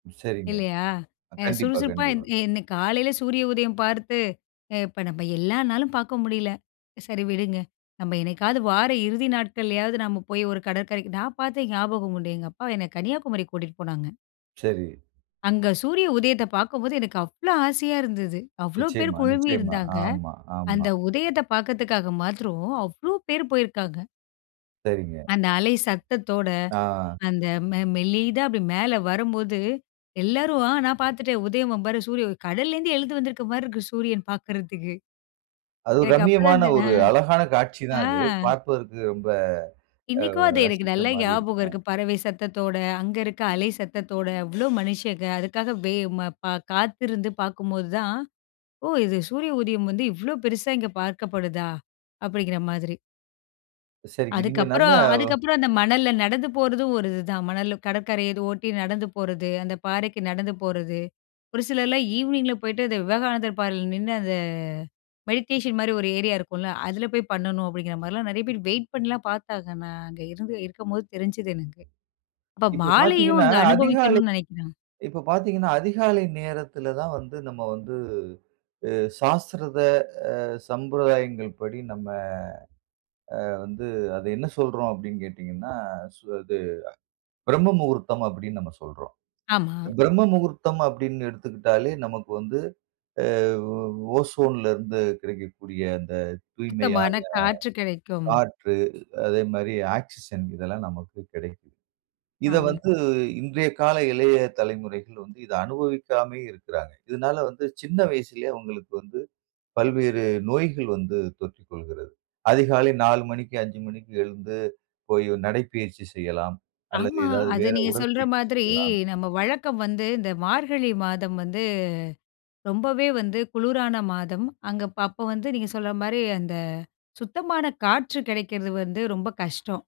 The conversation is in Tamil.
சரிங்க. இல்லையா, அ கண்டிப்பா, சுறுசுறுப்பா இன் கண்டிப்பா. இன்னைக்கு காலையில சூரிய உதயம் பார்த்து அ இப்ப நம்ம எல்லா நாளும் பார்க்க முடியல, சரி விடுங்க. நம்ம என்னைக்காவது வார இறுதி நாட்கள்லயாவது நாம போய் ஒரு கடற்கரைக்கு நான் பார்த்த ஞாபகம் உண்டு, எங்க அப்பா என்னை கன்னியாகுமரிக்கு கூட்டிட்டு போனாங்க. சரி. அங்க சூரிய உதயத்த பார்க்கும்போது எனக்கு அவ்வளோ ஆசையா இருந்தது. அவ்ளோ பேர் நிச்சயமா, குழுமி நிச்சயமா. இருந்தாங்க, ஆமா, ஆமா. அந்த உதயத்த பார்க்கிறதுக்காக மாத்திரோம் அவ்வளோ பேர் போயிருக்காங்க. சரிங்க. அந்த அலை சத்தத்தோட, ஆ. அந்த மெ மெல்லிதா அப்படி மேல வரும்போது, எல்லாரும் அ நான் பாத்துட்டேன், உதயம் பாரு, சூரிய உ கடல்ல இருந்து எழுது வந்திருக்க மாரி இருக்கு, சூரியன் பாக்குறதுக்கு. அது ஒரு எனக்கு அப்போதான் ரம்மியமான இந்த அ ஒரு அழகான காட்சிதான் ஆ. அது, பார்ப்பதற்கு ரொம்ப இன்னைக்கும் அது அ எனக்கு ரசிக்கிற நல்லா மாரி ஞாபகம் இருக்கும். இருக்கு, பறவை சத்தத்தோட, அங்க இருக்க அலை சத்தத்தோட அவ்ளோ மனிஷங்க அதுக்காக வெ ம ப காத்திருந்து பார்க்கும்போது தான், "ஓ! இது சூரிய உதயம் வந்து இவ்வளோ பெருசா இங்க பார்க்கப்படுதா!" அப்படின்கிற மாதிரி. சரிங்க, நீங்க நல்ல அதுக்கப்புறம் அதுக்கப்புறம் அந்த மணல்ல நடந்து போறதும் ஒரு இதுதான், மணல்ல கடற்கரை அது ஒட்டி நடந்து போறது, அந்த பாறைக்கு நடந்து போறது, ஒரு சிலர்லாம் ஈவினிங்கில போய்ட்டு அந்த விவேகானந்தர் பாறையில நின்னு அந்த மெடிடேஷன் மாரி ஒரு ஏரியா இருக்கும்ல, அதில போய் பண்ணணும் அப்படிங்கிற மாரிலாம் நிறைய பேர் வெயிட் பணணிலாம் பார்த்தாங்க, நான் அங்க இருந்து இருக்கும்போது தெரிஞ்சுது எனக்கு. அப்போ இப்போ மாலையும் பார்த்தீங்கனா, அங்க அதிகாலை அனுபவிக்கணும்னு நினைக்கிறேன். இப்போ பார்த்தீங்கனா அதிகாலை நேரத்தில தான் வந்து, நம்ம வந்து அ சாஸ்திரத அ சம்பிரதாயங்கள் படி நம்ம அ வந்து, அதை என்ன சொல்றோம் அப்படின்னு கேட்டீங்கனா, சு அது, பிரம்ம முகூர்த்தம் அப்டின்னு நம்ம சொல்றோம். ஆமா. பிரம்ம முகூர்த்தம் அப்படின்னு எடுத்துக்கிட்டாலே, நமக்கு வந்து அ ஒசோன்ல இருந்து கிடைக்கக்கூடிய அந்த சுத்தமான தூய்மையான காற்று கிடைக்கும். காற்று, அதே மாரி ஆக்ஸிஜன் இதெல்லாம் நமக்கு கிடைக்குது. இதை ஆ. வந்து இன்றைய கால இளைய தலைமுறைகள் வந்து இதை அனுபவிக்காமையே இருக்கிறாங்க. இதுனால வந்து சின்ன வயசிலே அவங்களுக்கு வந்து, பல்வேறு நோய்கள் வந்து தொற்றிக் கொள்கிறது. அதிகாலை 4:00 மணிக்கு, 5:00 மணிக்கு எழுந்து, போய் ஒரு நடைப்பயிற்சி செய்யலாம் அல்லது ஆமா, ஏதாவது அத வேற நீங்க சொல்ற உடற்பயிற்சி மாதிரி, செய்யலாம். நம்ம வழக்கம் வந்து இந்த மார்கழி மாதம் வந்து, ரொம்பவே வந்து குளுரான மாதம். அங்க அப்ப அப்போ வந்து நீங்க சொல்ற மாரி அந்த சுத்தமான காற்று கிடைக்கிறது வந்து ரொம்ப கஷ்டம்.